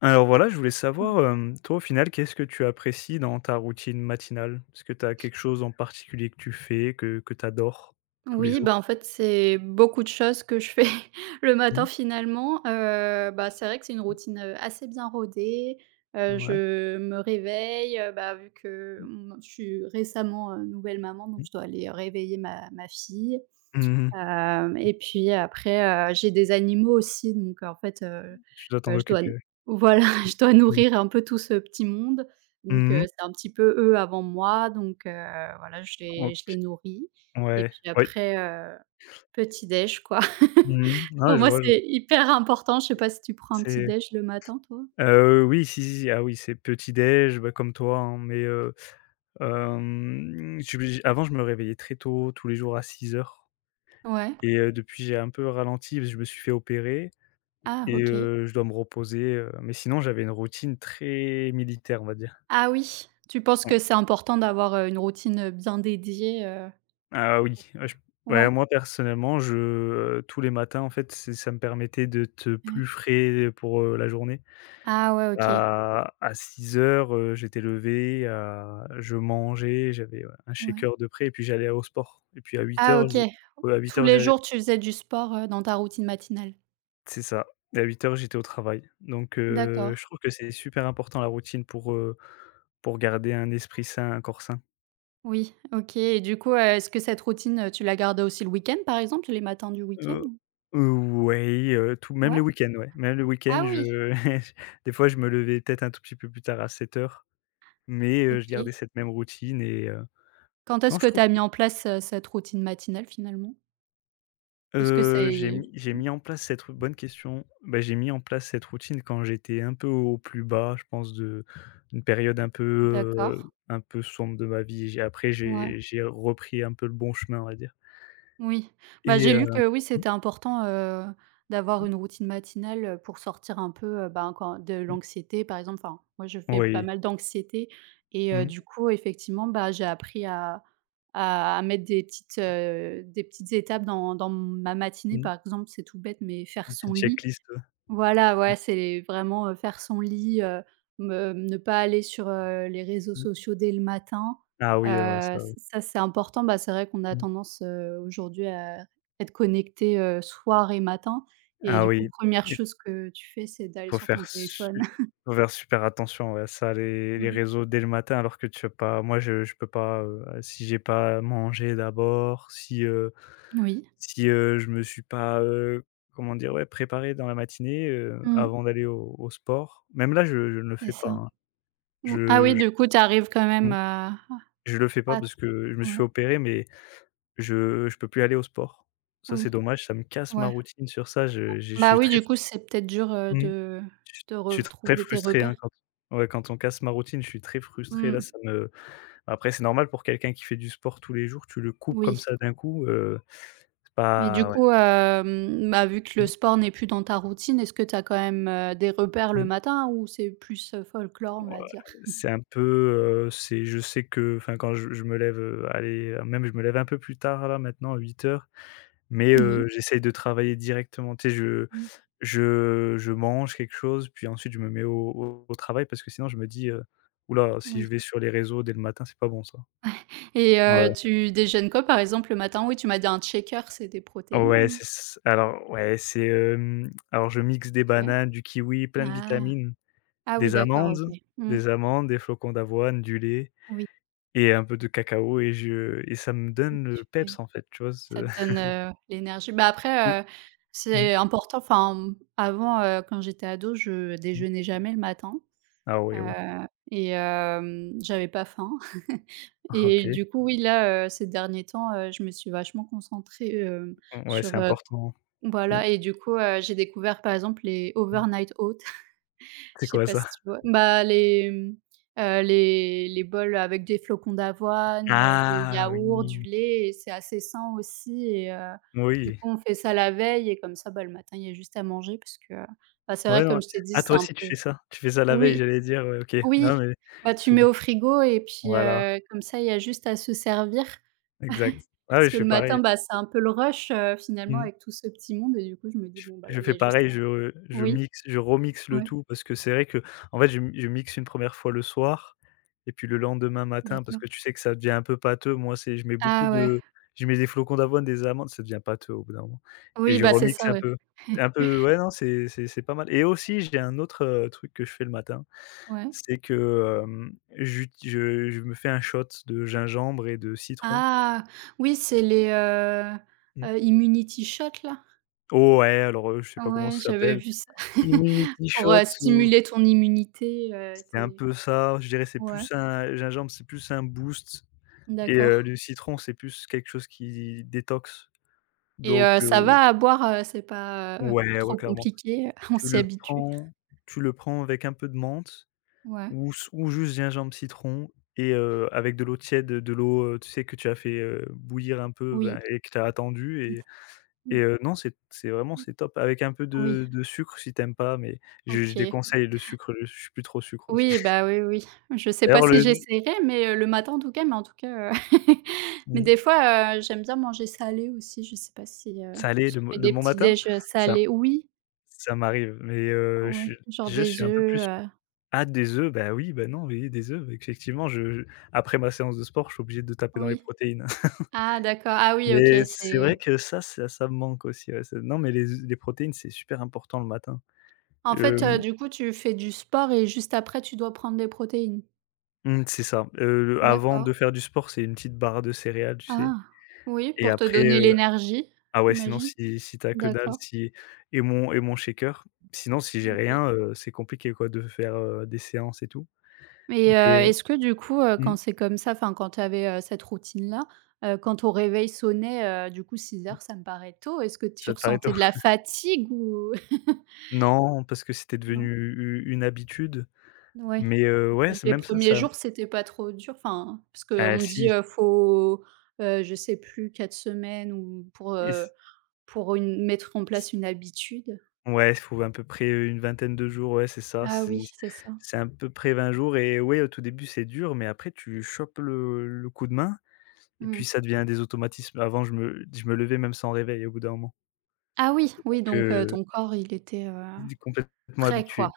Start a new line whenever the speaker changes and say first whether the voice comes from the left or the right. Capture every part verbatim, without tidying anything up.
left: Alors voilà, je voulais
right: Oui.
left: savoir, hem, toi, au final, qu'est-ce que tu apprécies dans ta routine matinale? Est-ce que tu as quelque chose en particulier que tu fais, que que tu adores tous les
right: Oui,
left: jours?
right: bah, en fait, c'est beaucoup de choses que je fais le matin
left: Mmh.
right: finalement. Heu, bah, c'est vrai que c'est une routine, heu, assez bien rodée. Heu,
left: Ouais.
right: je me réveille, heu, bah, vu que, mmh, je suis récemment, heu, nouvelle maman, donc
left: Mmh.
right: je dois aller réveiller ma ma fille.
left: Mmh mh.
right: Hem et puis après, heu, j'ai des animaux aussi donc en fait, heu
left: Tu dois t'en
right: heu, je dois
left: occuper, ouais.
right: voilà, je dois
left: Mmh.
right: nourrir un peu tout ce petit monde donc heu,
left: Mmh,
right: c'est un petit peu eux avant moi donc heu, voilà, je les je les nourris et
left: ouais,
right: puis
left: oui.
right: après, heu, petit déj quoi.
left: Mmh mh.
right: Pour
left: Ouais, je
right: moi,
left: vois, je vois.
right: c'est hyper important. Je sais pas si tu prends un petit
left: C'est
right: déj le matin toi?
left: heu, oui, si, si, si. Ah oui, c'est petit déj, bah, comme toi, hein, mais heu, hem, je me j avant, je me réveillais très tôt, tous les jours à six heures.
right: Ouais.
left: Et heu, depuis, j'ai un peu ralenti parce que je me suis fait opérer.
right: Ah
left: Et
right: OK.
left: heu, je dois me reposer, heu, mais sinon j'avais une routine très militaire, on va dire.
right: Ah oui, tu penses
left: Mmh.
right: que c'est important d'avoir, heu, une routine, bien dédiée, heu?
left: Ah oui, ouais, je ouais,
right: Ouais.
left: moi personnellement, je, heu, tous les matins en fait, c'est ça me permettait d'être
right: Ouais.
left: plus frais pour, heu, la journée.
right: Ah ouais, OK.
left: À à six heures, heu, j'étais levé, à je mangeais, j'avais, ouais, un
right: Ouais.
left: shaker de près et puis j'allais au sport et puis à
right: Ah
left: huit heures
right: OK.
left: j'ai ouais, à
right: Tous
left: huit heures
right: les
left: j'allais
right: jours, tu faisais du sport, heu, dans ta routine matinale?
left: c'est ça et à huit heures, j'étais au travail. Donc
right: D'accord.
left: heu, je trouve que c'est super important la routine pour, heu, pour garder un esprit sain, un corps sain.
right: Oui, OK et du coup, heu, est-ce que cette routine, heu, tu la gardais aussi le week-end, par exemple, les matins du
left: Heu,
right: week-end?
left: heu, ouais, heu, tout même le
right: Ouais?
left: week-end, ouais. Même le week-end,
right: Ah oui,
left: je des fois, je me levais peut-être un tout petit peu plus tard à sept heures, mais heu, je gardais
right: OK.
left: cette même routine et heu,
right: Quand est-ce
left: non,
right: que
left: je
right: tu
left: trouve
right: as
left: que,
right: mis en place, heu, cette routine matinale, finalement? Est-ce que
left: heu, j'ai
right: c'est
left: mis j'ai
right: mmh,
left: mis en place cette rou bonne question. Bah, j'ai mis en place cette routine quand j'étais un peu au plus bas, je pense, de une période un peu,
right: d'accord.
left: heu, un peu sombre de ma vie. J'ai après,
right: Ouais.
left: j'ai j'ai repris un peu le bon chemin, on va dire.
right: Oui, bah,
left: Et
right: j'ai
left: heu,
right: lu que oui,
left: mmh,
right: c'était important, heu, d'avoir
left: mmh,
right: une routine matinale, heu, pour sortir un peu, heu, ben, quand de
left: mmh,
right: l'anxiété par exemple. Enfin, moi je fais pas
left: oui,
right: mal d'anxiété et heu, du
left: mmh,
right: coup effectivement, bah, j'ai appris à à à mettre des petites, heu, des petites étapes dans dans ma matinée.
left: mmh,
right: Par exemple, c'est tout bête, mais faire
left: une
right: son
left: petite
right: lit,
left: checklist, heu,
right: voilà,
left: mmh,
right: ouais, c'est vraiment, heu, faire son lit, heu, me ne pas aller sur, heu, les réseaux
left: mmh.
right: sociaux dès le matin.
left: Ah
right: Heu,
left: oui, heu, ça.
right: ç ça, c'est important. Bah, c'est vrai qu'on a
left: Mmh.
right: tendance, heu, aujourd'hui à être connecté, heu, soir et matin et
left: Ah
right: du coup,
left: oui,
right: première
left: il
right: chose que tu fais, c'est d'aller
left: faut
right: sur ton
left: faire su
right: téléphone.
left: faut faire super attention, ouais, ça, les les
right: Oui.
left: réseaux dès le matin alors que tu as pas, moi je je peux pas, heu, si j'ai pas mangé d'abord, si, heu,
right: Oui,
left: si, heu, je me suis pas, heu, comment dire? Ouais, préparé dans la matinée, heu,
right: mmh,
left: avant d'aller au au sport. Même là, je je ne le
right: c'est
left: fais pas,
right: ça.
left: hein.
right: Mmh, ah
left: Je
right: oui,
left: je
right: du coup, tu arrives quand même
left: mmh,
right: à
left: je le fais pas
right: à
left: parce que je me suis
right: ouais,
left: fait opérer, mais je je peux plus aller au sport. Ça, c'est
right: oui,
left: dommage, ça me casse ma
right: ouais.
left: routine sur ça, je je
right: Bah,
left: suis
right: oui,
left: très
right: du
left: f
right: coup, c'est peut-être dur, heu,
left: mmh.
right: de de
left: Je suis très
right: retrouver tes
left: frustré,
right: repères.
left: hein, quand ouais, quand on casse ma routine, je suis très frustré là,
right: Mmh,
left: ça me après c'est normal pour quelqu'un qui fait du sport tous les jours, tu le coupes comme
right: oui.
left: ça d'un coup, heu, c'est
right: Mais du
left: pas ouais.
right: coup, hem, bah, vu que le
left: Mmh
right: sport n'est plus dans ta routine, est-ce que tu as quand même, heu, des repères le
left: mh.
right: matin ou c'est plus, heu, folklore, on
left: Voilà,
right: va dire?
left: c'est un peu, heu, c'est je sais que enfin quand je je me lève, heu, allez, ah, même je me lève un peu plus tard là maintenant à huit heures, mais heu,
right: Oui.
left: j'essaye de travailler directement. Tu sais, je
right: Mmh.
left: je je mange quelque chose, puis ensuite je me mets au au au travail parce que sinon je me dis, heu: «Ouh là, si
right: Oui
left: je vais sur les réseaux dès le matin, c'est pas bon ça».
right: et heu,
left: Ouais.
right: tu déjeunes quoi, par exemple, le matin? Oui, tu m'as dit un shaker, c'est des
left: Ouais,
right: protéines?
left: c'est ç alors ouais, c'est, hem, alors je mixe des
right: Ouais.
left: bananes, du kiwi, plein de
right: Ah!
left: vitamines,
right: Ah oui,
left: des
right: d'accord, OK.
left: amandes
right: Mmh.
left: des amandes, des flocons d'avoine, du lait
right: Oui,
left: et un peu de cacao et je et ça me donne
right: tu
left: le peps,
right: fais
left: en fait, tu vois? Ce
right: ça te donne, heu, l'énergie. Bah,
left: mmh,
right: après, heu,
left: mmh,
right: c'est important, enfin, mmh, avant, heu, quand j'étais ado, je
left: mmh.
right: déjeunais jamais le matin.
left: Ah ouais, oh,
right: Heu et hem, j'avais pas faim
left: ah, OK.
right: et du coup, oui, là, heu, ces derniers temps, heu, je me suis vachement concentrée, hem,
left: Mmh, ouais, c'est
right: sur, heu
left: important.
right: voilà et du coup, heu, j'ai découvert, par exemple, les
left: Mmh.
right: overnight oats.
left: C'est
right: Je sais
left: quoi
right: pas si
left: ça?
right: tu vois? Bah, les, mmh, heu, les les bols avec des flocons d'avoine, heu, de
left: Ah
right: yaourt, du
left: oui,
right: lait et c'est assez sain aussi et heu, du
left: oui.
right: coup, on fait ça la veille et comme ça, bah, le matin, il y a juste à manger parce que, bah, c'est vrai,
left: Ouais, non,
right: comme je t'ai dit,
left: ah,
right: c'est
left: toi
right: un
left: aussi tu
right: peu
left: fais ça? Tu fais ça la veille,
right: oui.
left: j'allais dire, ouais, OK. Non,
right: Oui,
left: mais
right: bah,
left: parce
right: tu
left: que
right: mets
left: du
right: au
left: coup
right: frigo et puis,
left: voilà,
right: heu, comme ça, il y a juste à se servir.
left: exact. Ah oui,
right: Parce
left: je
right: que
left: fais
right: le
left: pareil,
right: matin,
left: hein.
right: bah, c'est un peu le rush, heu, finalement
left: Mmh.
right: avec tout ce petit monde et du coup, je me dis: «Bon, bah, là,
left: Je
right: il y
left: fais
right: a juste
left: pareil,
right: à»
left: je je
right: oui,
left: mixe je remixe le
right: ouais.
left: tout parce que c'est vrai que en fait, je mi je mixe une première fois le soir et puis le lendemain matin parce
right: D'accord.
left: que tu sais que ça devient un peu pâteux. Moi, c'est je mets beaucoup
right: Ah ouais.
left: de je mets des flocons d'avoine, des amandes, ça devient pâteux au bout d'un moment et
right: Oui,
left: je
right: bah, c'est ça,
left: remixe un
right: ouais.
left: peu. Un peu, ouais, non, c'est c'est c'est pas mal et aussi j'ai un autre, heu, truc que je fais le matin,
right: Ouais.
left: c'est que, hem, j'ut je je me fais un shot de gingembre et de citron.
right: Ah! Oui, c'est les, heu
left: Mmh.
right: heu, immunity shot là?
left: Oh ouais, alors, heu, je sais pas comment
right: Ouais,
left: ça
right: j'avais
left: s'appelle.
right: vu ça.
left: Immunity
right: Pour,
left: shot
right: heu,
left: ou.
right: stimuler ton immunité, heu,
left: C'est un
right: tu
left: peu ça, je dirais, c'est
right: ouais,
left: plus un gingembre, c'est plus un boost et heu,
right: d'accord.
left: le citron, c'est plus quelque chose qui détoxe.
right: Et heu,
left: Donc
right: ça
left: heu,
right: va à boire, heu, c'est pas, heu,
left: ouais,
right: trop
left: ouais, clairement.
right: compliqué, on
left: Tu
right: s'y
left: le
right: habitue.
left: prends tu le prends avec un peu de menthe
right: Ouais,
left: ou s ou juste gingembre, citron et heu, avec de l'eau tiède, de l'eau, heu, tu sais que tu as fait, heu, bouillir un peu,
right: oui.
left: ben, et que tu as attendu
right: Mmh
left: et et heu, non, c'est c'est vraiment
right: mh.
left: c'est top avec un peu
right: Oui,
left: de de sucre si tu aimes pas, mais je je
right: OK.
left: déconseille le sucre, je suis plus trop sucre aussi.
right: Oui, bah, oui, oui. Je sais pas
left: D'ailleurs,
right: si
left: le
right: j'essaierai, mais heu, le matin en tout cas, mais en tout cas, heu, mais
left: mmh,
right: des fois, heu, j'aime bien manger salé aussi. Je sais pas si, heu,
left: salé
right: tu
left: le
right: te
left: m
right: fais
left: le
right: des
left: bon
right: petits
left: matin,
right: déj, heu,
left: ça.
right: salés? Oui,
left: Ça m'arrive, mais heu, je
right: ouais,
left: suis
right: genre
left: je
right: des
left: suis un peu
right: œufs,
left: plus,
right: heu,
left: ah, des œufs, bah, oui, bah, non, oui, des œufs, effectivement, je je après ma séance de sport, je suis obligé de taper dans les
right: oui.
left: protéines.
right: Ah d'accord, ah oui, OK,
left: Mais c'est vrai
right: c'est
left: que ça, ça ça me manque aussi, ouais, ça, non, mais les œufs les protéines, c'est super important le matin.
right: en fait, heu,
left: Hem,
right: du coup, tu fais du sport et juste après, tu dois prendre des protéines?
left: mmh, c'est ça, heu, avant
right: D'accord.
left: de faire du sport, c'est une petite barre de céréales, tu sais?
right: Ah! Oui,
left: Et
right: pour te
left: après,
right: donner
left: heu
right: l'énergie,
left: ah ouais, sinon
right: j'imagine?
left: si si tu as que dalle,
right: D'accord,
left: si et mon et mon shaker. Sinon, si j'ai
right: OK.
left: rien, heu, c'est compliqué quoi de faire, heu, des séances et tout. Mais,
right: Mais, heu,
left: heu,
right: est-ce que du coup, heu,
left: mmh,
right: quand c'est comme ça, enfin quand tu avais, heu, cette routine-là, heu, quand ton réveil sonnait, heu, du coup six
left: mmh,
right: heures, ça me paraît tôt, est-ce que tu
left: ça t'arrête.
right: ressentais de la fatigue ou
left: Non, parce que c'était
right: non?
left: devenu u une habitude,
right: Oui.
left: mais heu, ouais, c'est
right: Les
left: même ça,
right: premiers
left: ça,
right: jours, c'était pas trop dur? Enfin, parce qu'on
left: ah
right: me dit,
left: si
right: heu, faut, heu, je sais plus quatre semaines ou pour,
left: et
right: heu,
left: c
right: pour une mettre en
left: c
right: place une habitude.
left: ouais, il faut à peu près une vingtaine de jours, ouais, c'est ça,
right: Ah
left: c'est
right: oui, c'est ça.
left: c'est à peu près vingt jours et ouais, au tout début, c'est dur, mais après tu chopes le le coup de main et
right: Mmh.
left: puis ça devient des automatismes. Avant, je me je me levais même sans réveil au bout d'un moment,
right: Ah oui, oui
left: donc
right: donc heu,
left: heu,
right: ton corps il était, heu,
left: il est complètement
right: prêt quoi.
left: habitué.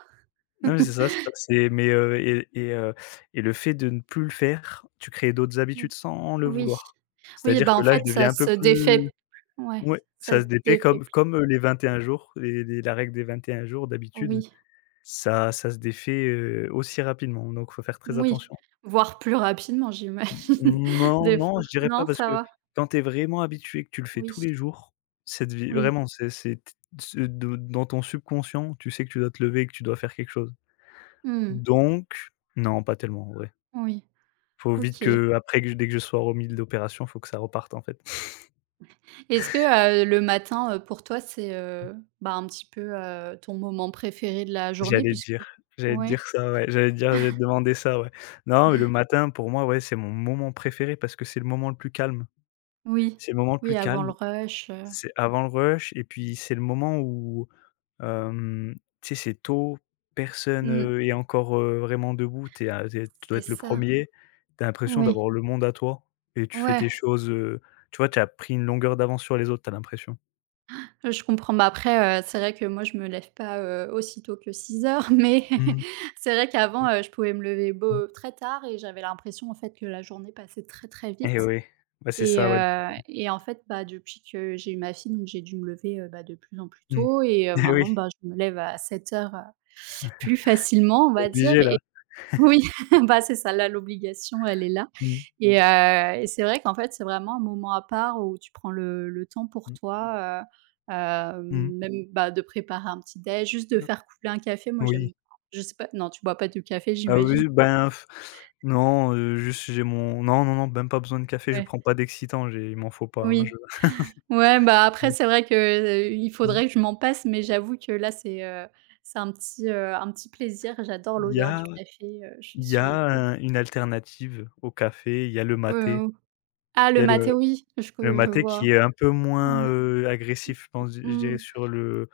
right: Mmh.
left: Non, mais c'est ça, c'est ça, c'est, mais heu et et heu et le fait de ne plus le faire, tu crées d'autres habitudes sans le
right: Oui.
left: vouloir.
right: Oui,
left: C'est-à-dire
right: bah,
left: que
right: en
left: là, je
right: fait
left: deviens
right: ça
left: un peu
right: se
left: plus,
right: défait ouais,
left: ouais,
right: ça
left: ça
right: se
left: se défait
right: défait
left: comme
right: plus.
left: comme, heu, les vingt et un jours, les les la règle des vingt et un jours d'habitude,
right: Oui,
left: ça ça se défait, heu, aussi rapidement, donc faut faire très
right: moui,
left: attention.
right: voire plus rapidement j'imagine
left: Non,
right: des fois.
left: non, je dirais pas
right: Non,
left: parce
right: ça
left: que
right: va?
left: quand tu es vraiment habitué, que tu le fais tous
right: Oui,
left: les jours, cette vie
right: oui.
left: vraiment, c'est c'est t de dans ton subconscient, tu sais que tu dois te lever et que tu dois faire quelque chose,
right: Mmh.
left: donc non, pas tellement, en vrai.
right: Oui,
left: Faut vite
right: OK.
left: que après que dès que je sois remis de l'opération, faut que ça reparte, en fait.
right: Est-ce que, heu, le matin, heu, pour toi c'est, heu, bah, un petit peu, heu, ton moment préféré de la journée
left: J'allais te
right: puisque
left: dire j'allais te
right: ouais,
left: dire ça, ouais, j'allais te dire j'allais te demander ça, ouais. Non, mais le matin pour moi, ouais, c'est mon moment préféré parce que c'est le moment le plus calme.
right: oui,
left: C'est le moment le
right: oui
left: plus
right: avant le
left: calme,
right: rush, heu,
left: c'est avant le rush et puis c'est le moment où, hem, tu sais, c'est tôt, personne,
right: mmh,
left: heu, est encore, heu, vraiment debout. Tu es à tu es tu dois
right: c'est
left: être le
right: ça.
left: premier. Er Tu as l'impression
right: Oui.
left: d'avoir le monde à toi et tu fais
right: Ouais,
left: tes choses, heu, tu vois, tu as pris une longueur d'avance sur les autres, tu as l'impression.
right: heu, je comprends. Bah, après, heu, c'est vrai que moi, je me lève pas, heu, aussi tôt que six heures, mais
left: Mmh.
right: c'est vrai qu'avant, heu, je pouvais me lever beau très tard et j'avais l'impression, en fait, que la journée passait très, très
left: Eh
right: vite
left: oui, bah, c'est
right: et
left: ça, ouais.
right: heu et en fait, bah, depuis que j'ai eu ma fille, donc j'ai dû me lever, heu, bah, de plus en plus
left: Mmh.
right: tôt et heu,
left: Eh oui,
right: maintenant, bah, je me lève à sept heures, heu, plus facilement, on
left: tu es
right: va dire.
left: obligé là.
right: Oui, bah, c'est ça, là, l'obligation, elle est là.
left: Mmh.
right: Mmh. Et heu et c'est vrai qu'en fait, c'est vraiment un moment à part où tu prends le le temps pour
left: Mmh.
right: toi, heu, heu,
left: Mmh.
right: même, bah, de préparer un petit déj, juste de
left: Heu,
right: faire couler un café. Moi, j'aime
left: oui.
right: je sais pas non, tu bois pas du café,
left: Ah oui,
right: j'imagine?
left: oui, ben, non, heu, juste j'ai mon non, non, non, même pas besoin de café, je
right: Ouais.
left: prends pas d'excitant, j'ai il m'en faut pas, hein, je
right: Oui. Ouais, bah, après, c'est vrai que, heu, il
left: mmh.
right: faudrait que je m'en passe, mais j'avoue que là, c'est, heu, c'est un petit, heu, un petit plaisir. J'adore
left: Il y
right: l'odeur du
left: a
right: café, heu, je
left: il y a
right: suis
left: un une alternative au café, il y a le maté.
right: heu, ah,
left: Il y
right: le
left: a
right: maté,
left: le
right: oui, je co
left: le
right: je
left: maté
right: vois.
left: qui est un peu moins,
right: Ouais.
left: heu, agressif, je pense, je dirais
right: Mmh.
left: sur le,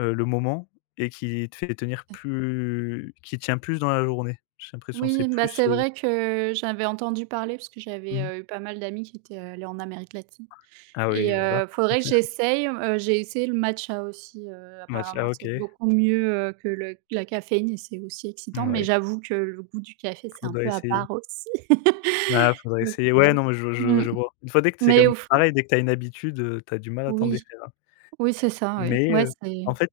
left: heu, le moment et qui te fait tenir plus qui tient plus dans la journée. J'ai l'impression c'est
right: Oui, bah,
left: plus,
right: c'est
left: heu
right: vrai que j'avais entendu parler parce que j'avais,
left: mmh.
right: heu, eu pas mal d'amis qui étaient euh, allés en Amérique latine
left: Ah oui,
right: et
left: bah, là,
right: heu, faudrait que j'essaye, heu, j'ai essayé le matcha aussi, heu,
left: match
right: apparemment
left: ah OK,
right: c'est beaucoup mieux, heu, que le la caféine et c'est aussi excitant,
left: mmh,
right: mais
left: ouais,
right: j'avoue que le goût du café, c'est un peu
left: faudrait
right: à
left: essayer.
right: part aussi.
left: Ah, faudrait
right: Donc
left: essayer. Ouais,
right: heu,
left: non, mais je je
right: mmh,
left: je vois. Une fois dès que c'est
right: mais
left: comme
right: au fond
left: pareil, dès que tu as une habitude, heu, tu as du mal à t'en
right: oui,
left: défaire, hein.
right: oui c'est ça, oui.
left: Mais,
right: Ouais,
left: heu,
right: c'est
left: en fait,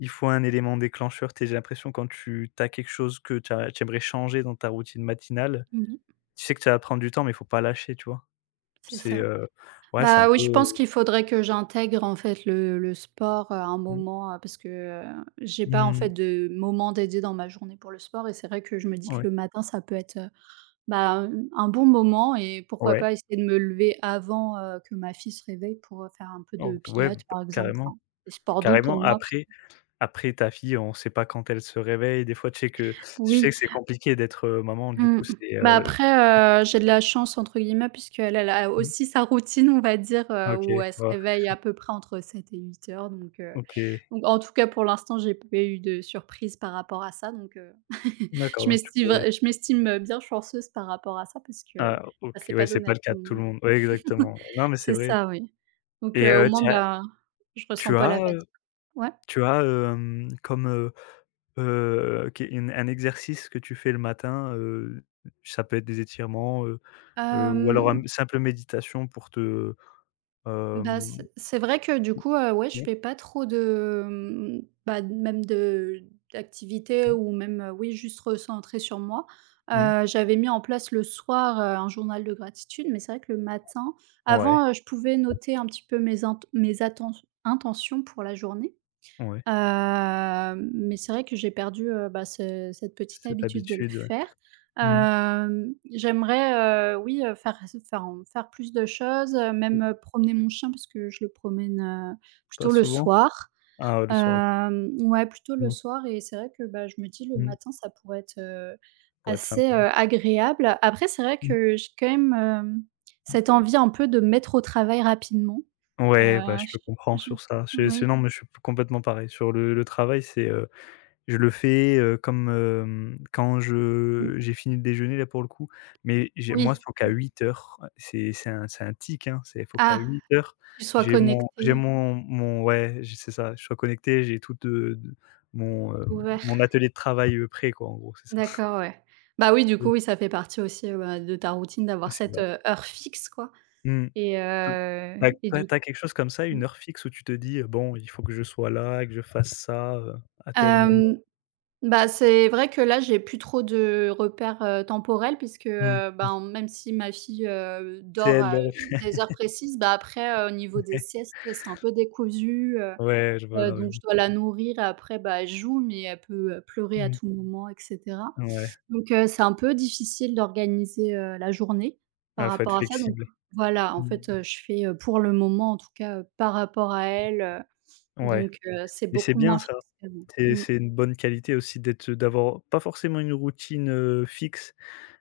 left: il faut un élément déclencheur, tu sais, j'ai l'impression, quand tu tu as quelque chose que tu as tu aimerais changer dans ta routine matinale,
right: mmh
left: tu sais que ça va prendre du temps, mais il faut pas lâcher, tu vois?
right: c'est
left: C'est,
right: ça.
left: heu, ouais, c'est un
right: Bah, oui,
left: peu,
right: je
left: heu,
right: pense qu'il faudrait que j'intègre, en fait, le le sport, à un
left: mmh,
right: moment, heu, parce que, heu, j'ai pas, en
left: mmh,
right: fait, de moment dédié dans ma journée pour le sport et c'est vrai que je me dis que
left: ouais,
right: le matin, ça peut être, heu, bah, hem, un bon moment et pourquoi pas
left: ouais,
right: essayer de me lever avant, heu, que ma fille se réveille pour, heu, faire un peu de
left: donc ouais, bah,
right: pilates, par exemple, enfin,
left: carrément,
right: des sports doux pour
left: carrément.
right: moi,
left: Après Après ta fille, on sait pas quand elle se réveille. Des fois, tu sais que je sais
right: oui.
left: que c'est compliqué d'être, heu, maman, du
right: Mmh.
left: coup, c'est,
right: Bah,
left: heu
right: après, heu, j'ai de la «chance» entre guillemets puisqu'elle elle a
left: mmh,
right: aussi sa routine, on va dire, heu,
left: OK,
right: où elle se
left: ouais,
right: réveille à peu près entre sept et huit heures donc heu,
left: OK.
right: donc en tout cas pour l'instant, j'ai pas eu de surprise par rapport à ça donc heu,
left: D'accord,
right: je
left: donc tu
right: m'estime vr
left: pourrais
right: je m'estime, heu, bien chanceuse par rapport à ça parce que,
left: ah
right: bah,
left: OK,
right: c'est pas
left: ouais, c'est
right: donné
left: pas
right: à
left: le
right: tout
left: cas
right: le
left: de tout
right: monde.
left: le monde. Ouais, exactement. Non, mais c'est
right: C'est
left: vrai.
right: ça, oui. Donc
left: Et
right: heu, au
left: heu,
right: moins,
left: tu as
right: bah, je ressens
left: tu
right: pas
left: as,
right: la fatigue.
left: heu,
right: Ouais?
left: tu as, hem, comme, heu heu, qu une un exercice que tu fais le matin, heu, ça peut être des étirements, heu heu, ou alors un
right: Hem
left: simple méditation pour te,
right: Bah,
left: hem,
right: c'est c'est vrai que du coup, heu, ouais, je
left: ouais,
right: fais pas trop de, mmh, bah, même de d'activités ou même, heu, oui, juste recentrer sur moi.
left: mmh mh,
right: Heu, j'avais mis en place le soir, heu, un journal de gratitude, mais c'est vrai que le matin
left: ouais,
right: avant, heu, je pouvais noter un petit peu mes int mes atten intentions pour la journée.
left: ouais,
right: Hem, mais c'est vrai que j'ai perdu, heu, bah, ce cette petite
left: cette
right: habitude de le
left: habitude, ouais.
right: faire.
left: Mmh.
right: Hem, j'aimerais, heu, oui, heu, faire faire en faire plus de choses, heu, même,
left: Mmh.
right: heu, promener mon chien parce que je le promène, heu,
left: Pas
right: plutôt le
left: souvent?
right: soir.
left: Ah ouais, le soir, OK.
right: Hem, ouais, plutôt le
left: Mmh.
right: soir et c'est vrai que, bah, je me dis le
left: Mmh.
right: matin, ça pourrait être, heu,
left: Pourrait être
right: assez,
left: sympa.
right: heu, agréable. Après c'est vrai
left: Mmh.
right: que j'ai quand même, hem, cette envie un peu de me mettre au travail rapidement. Heu,
left: Ouais, bah, je te
right: je
left: comprends
right: je
left: sur ça. C'est c'est
right: oui,
left: non, mais je suis p complètement pareil. Sur le le travail, c'est, heu, je le fais, heu, comme, hem, quand je
right: mmh,
left: j'ai fini le déjeuner, là, pour le coup, mais j'ai moi,
right: oui.
left: faut qu'à huit heures. c'est c'est un c'est un tic, hein, c'est faut qu'à
right: Ah!
left: huit heures,
right: Tu sois
left: j'ai mon j'ai
right: connecté,
left: mon mon ouais, j c'est ça, je sois connecté, j'ai tout de de mon, heu,
right: ouvert.
left: mon atelier de travail, heu, prêt, quoi, en gros, c'est ça.
right: D'accord, ouais. Bah, oui, du coup,
left: Mmh.
right: oui, ça fait partie aussi, heu, bah, de ta routine d'avoir
left: C'est
right: cette,
left: ça.
right: heu, heure fixe, quoi
left: Mmh.
right: et
left: Heu,
right: heu
left: tu as
right: et
left: tu as
right: du
left: tu as quelque chose comme ça,
right: mmh.
left: une heure fixe où tu te dis, heu: «Bon, il faut que je sois là, que je fasse ça, heu, à tel moment».
right: Bah, c'est vrai que là, j'ai plus trop de repères, heu, temporels puisque,
left: Mmh
right: heu,
left: mh.
right: ben, même si ma fille, heu,
left: C'est
right: dort
left: elle le
right: à
left: reflet.
right: des heures précises, bah, après, heu, au niveau des siestes, c'est un peu décousu, heu
left: Ouais, je vois,
right: heu,
left: non, mais
right: donc
left: oui.
right: je dois la nourrir et après, bah, elle joue mais elle peut, heu, pleurer à
left: Mmh.
right: tout moment et cetera.
left: Ouais.
right: Donc heu, c'est un peu difficile d'organiser, heu, la journée par
left: Ah, faut être
right: rapport à ça donc
left: flexible.
right: voilà, en
left: Mmh.
right: fait, heu, je fais, heu, pour le moment en tout cas, heu, par rapport à elle, heu,
left: Ouais,
right: donc heu, c'est
left: mais c'est
right: beaucoup
left: bien
right: moins
left: ça.
right: fixe qu'avant.
left: C'est
right: Mmh.
left: c'est une bonne qualité aussi d'être d'avoir pas forcément une routine, heu, fixe,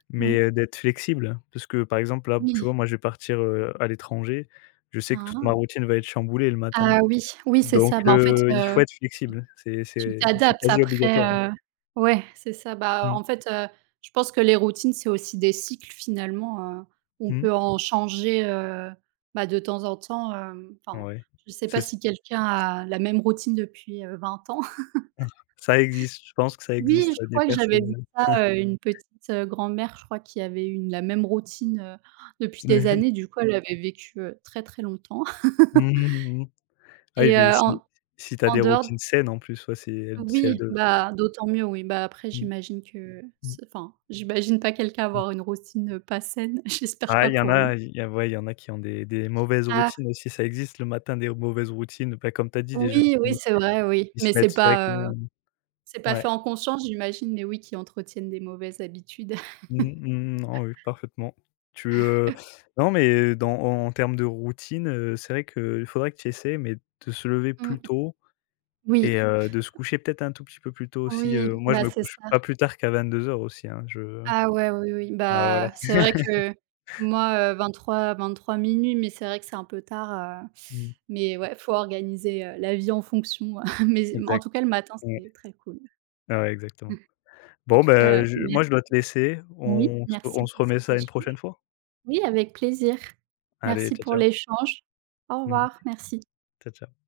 left: mais,
right: Oui.
left: heu, d'être flexible. Parce que, par exemple, là, tu
right: Oui.
left: vois, moi, je vais partir, heu, à l'étranger. Je sais que toute ma
right: Ah!
left: routine va être chamboulée le matin.
right: Ah oui, oui, c'est
left: Donc,
right: ça. Bah, en fait,
left: heu, il
right: heu
left: faut être flexible. C'est
right: Tu
left: c'est c'est
right: t'adaptes
left: quasi
right: après,
left: obligatoire.
right: heu ouais, c'est ça. Bah,
left: Mmh
right: en fait, heu, je pense que les routines, c'est aussi des cycles finalement, heu, on
left: mh.
right: peut en changer, heu, bah, de temps en temps, hem, enfin,
left: Ouais.
right: je sais
left: C'est
right: pas
left: ç
right: si quelqu'un a la même routine depuis, heu, vingt ans.
left: ça existe, je pense que ça
right: Oui,
left: existe,
right: je
left: ouais, des
right: crois que j'avais vu
left: personnes,
right: ça, heu, une petite, heu, grand-mère, je crois, qui avait une la même routine, heu, depuis des
left: heu
right: années. Du coup, elle avait vécu, heu, très, très longtemps
left: mmh mh, mmh. Ah, et
right: et
left: puis
right: heu,
left: si
right: en
left: si tu as
right: en
left: des
right: dehors.
left: routines saines en plus, ouais, si elles si elles
right: Oui,
left: de
right: bah, d'autant mieux, oui. Bah, après
left: mmh
right: j'imagine que
left: mh
right: c'est enfin, j'imagine pas quelqu'un
left: mh.
right: avoir une routine, heu, pas saine, j'espère
left: Ah
right: pas
left: il y en
right: pour
left: a
right: lui.
left: il y a ouais, il y en a qui ont des des mauvaises
right: Ah,
left: routines aussi, ça existe le matin, des mauvaises routines, bah, comme tu as dit, des gens
right: oui, oui,
left: qui
right: c'est vrai, oui,
left: qui se
right: mais c'est
left: mettent
right: pas, heu,
left: directement,
right: c'est
left: mmh,
right: pas fait
left: ouais.
right: en conscience j'imagine, mais oui, qui entretiennent des mauvaises habitudes.
left: Mmh, mmh, mmh, non, oui, parfaitement. Tu, heu, non, mais dans en en termes de routine, heu, c'est vrai qu'il faudrait que tu essaies mais de se lever plus
right: Mmh,
left: tôt.
right: oui,
left: Et heu, de se coucher peut-être un tout petit peu plus tôt aussi, heu,
right: oui,
left: moi je
right: bah,
left: me
right: c'est ça.
left: couche pas plus tard qu'à vingt-deux heures aussi, hein, je.
right: Ah ouais, oui, oui,
left: Ah voilà.
right: bah, c'est vrai que moi, euh, vingt-trois, vingt-trois 2300 mais c'est vrai que c'est un peu tard, heu,
left: Mmh.
right: mais ouais, faut organiser, heu, la vie en fonction. Mais en
left: Exact,
right: tout cas, le matin,
left: ouais.
right: c'est très cool.
left: Ah ouais, exactement.
right: En
left: Bon
right: tout cas,
left: ben je
right: mer
left: moi je dois te laisser,
right: oui,
left: on se
right: merci
left: on se
right: pour
left: remet
right: cet
left: ça une prochaine
right: échange.
left: fois.
right: Oui, avec plaisir.
left: Allez,
right: Merci
left: ciao,
right: pour
left: ciao.
right: l'échange. Au
left: Mmh.
right: revoir, merci.
left: Ciao, ciao.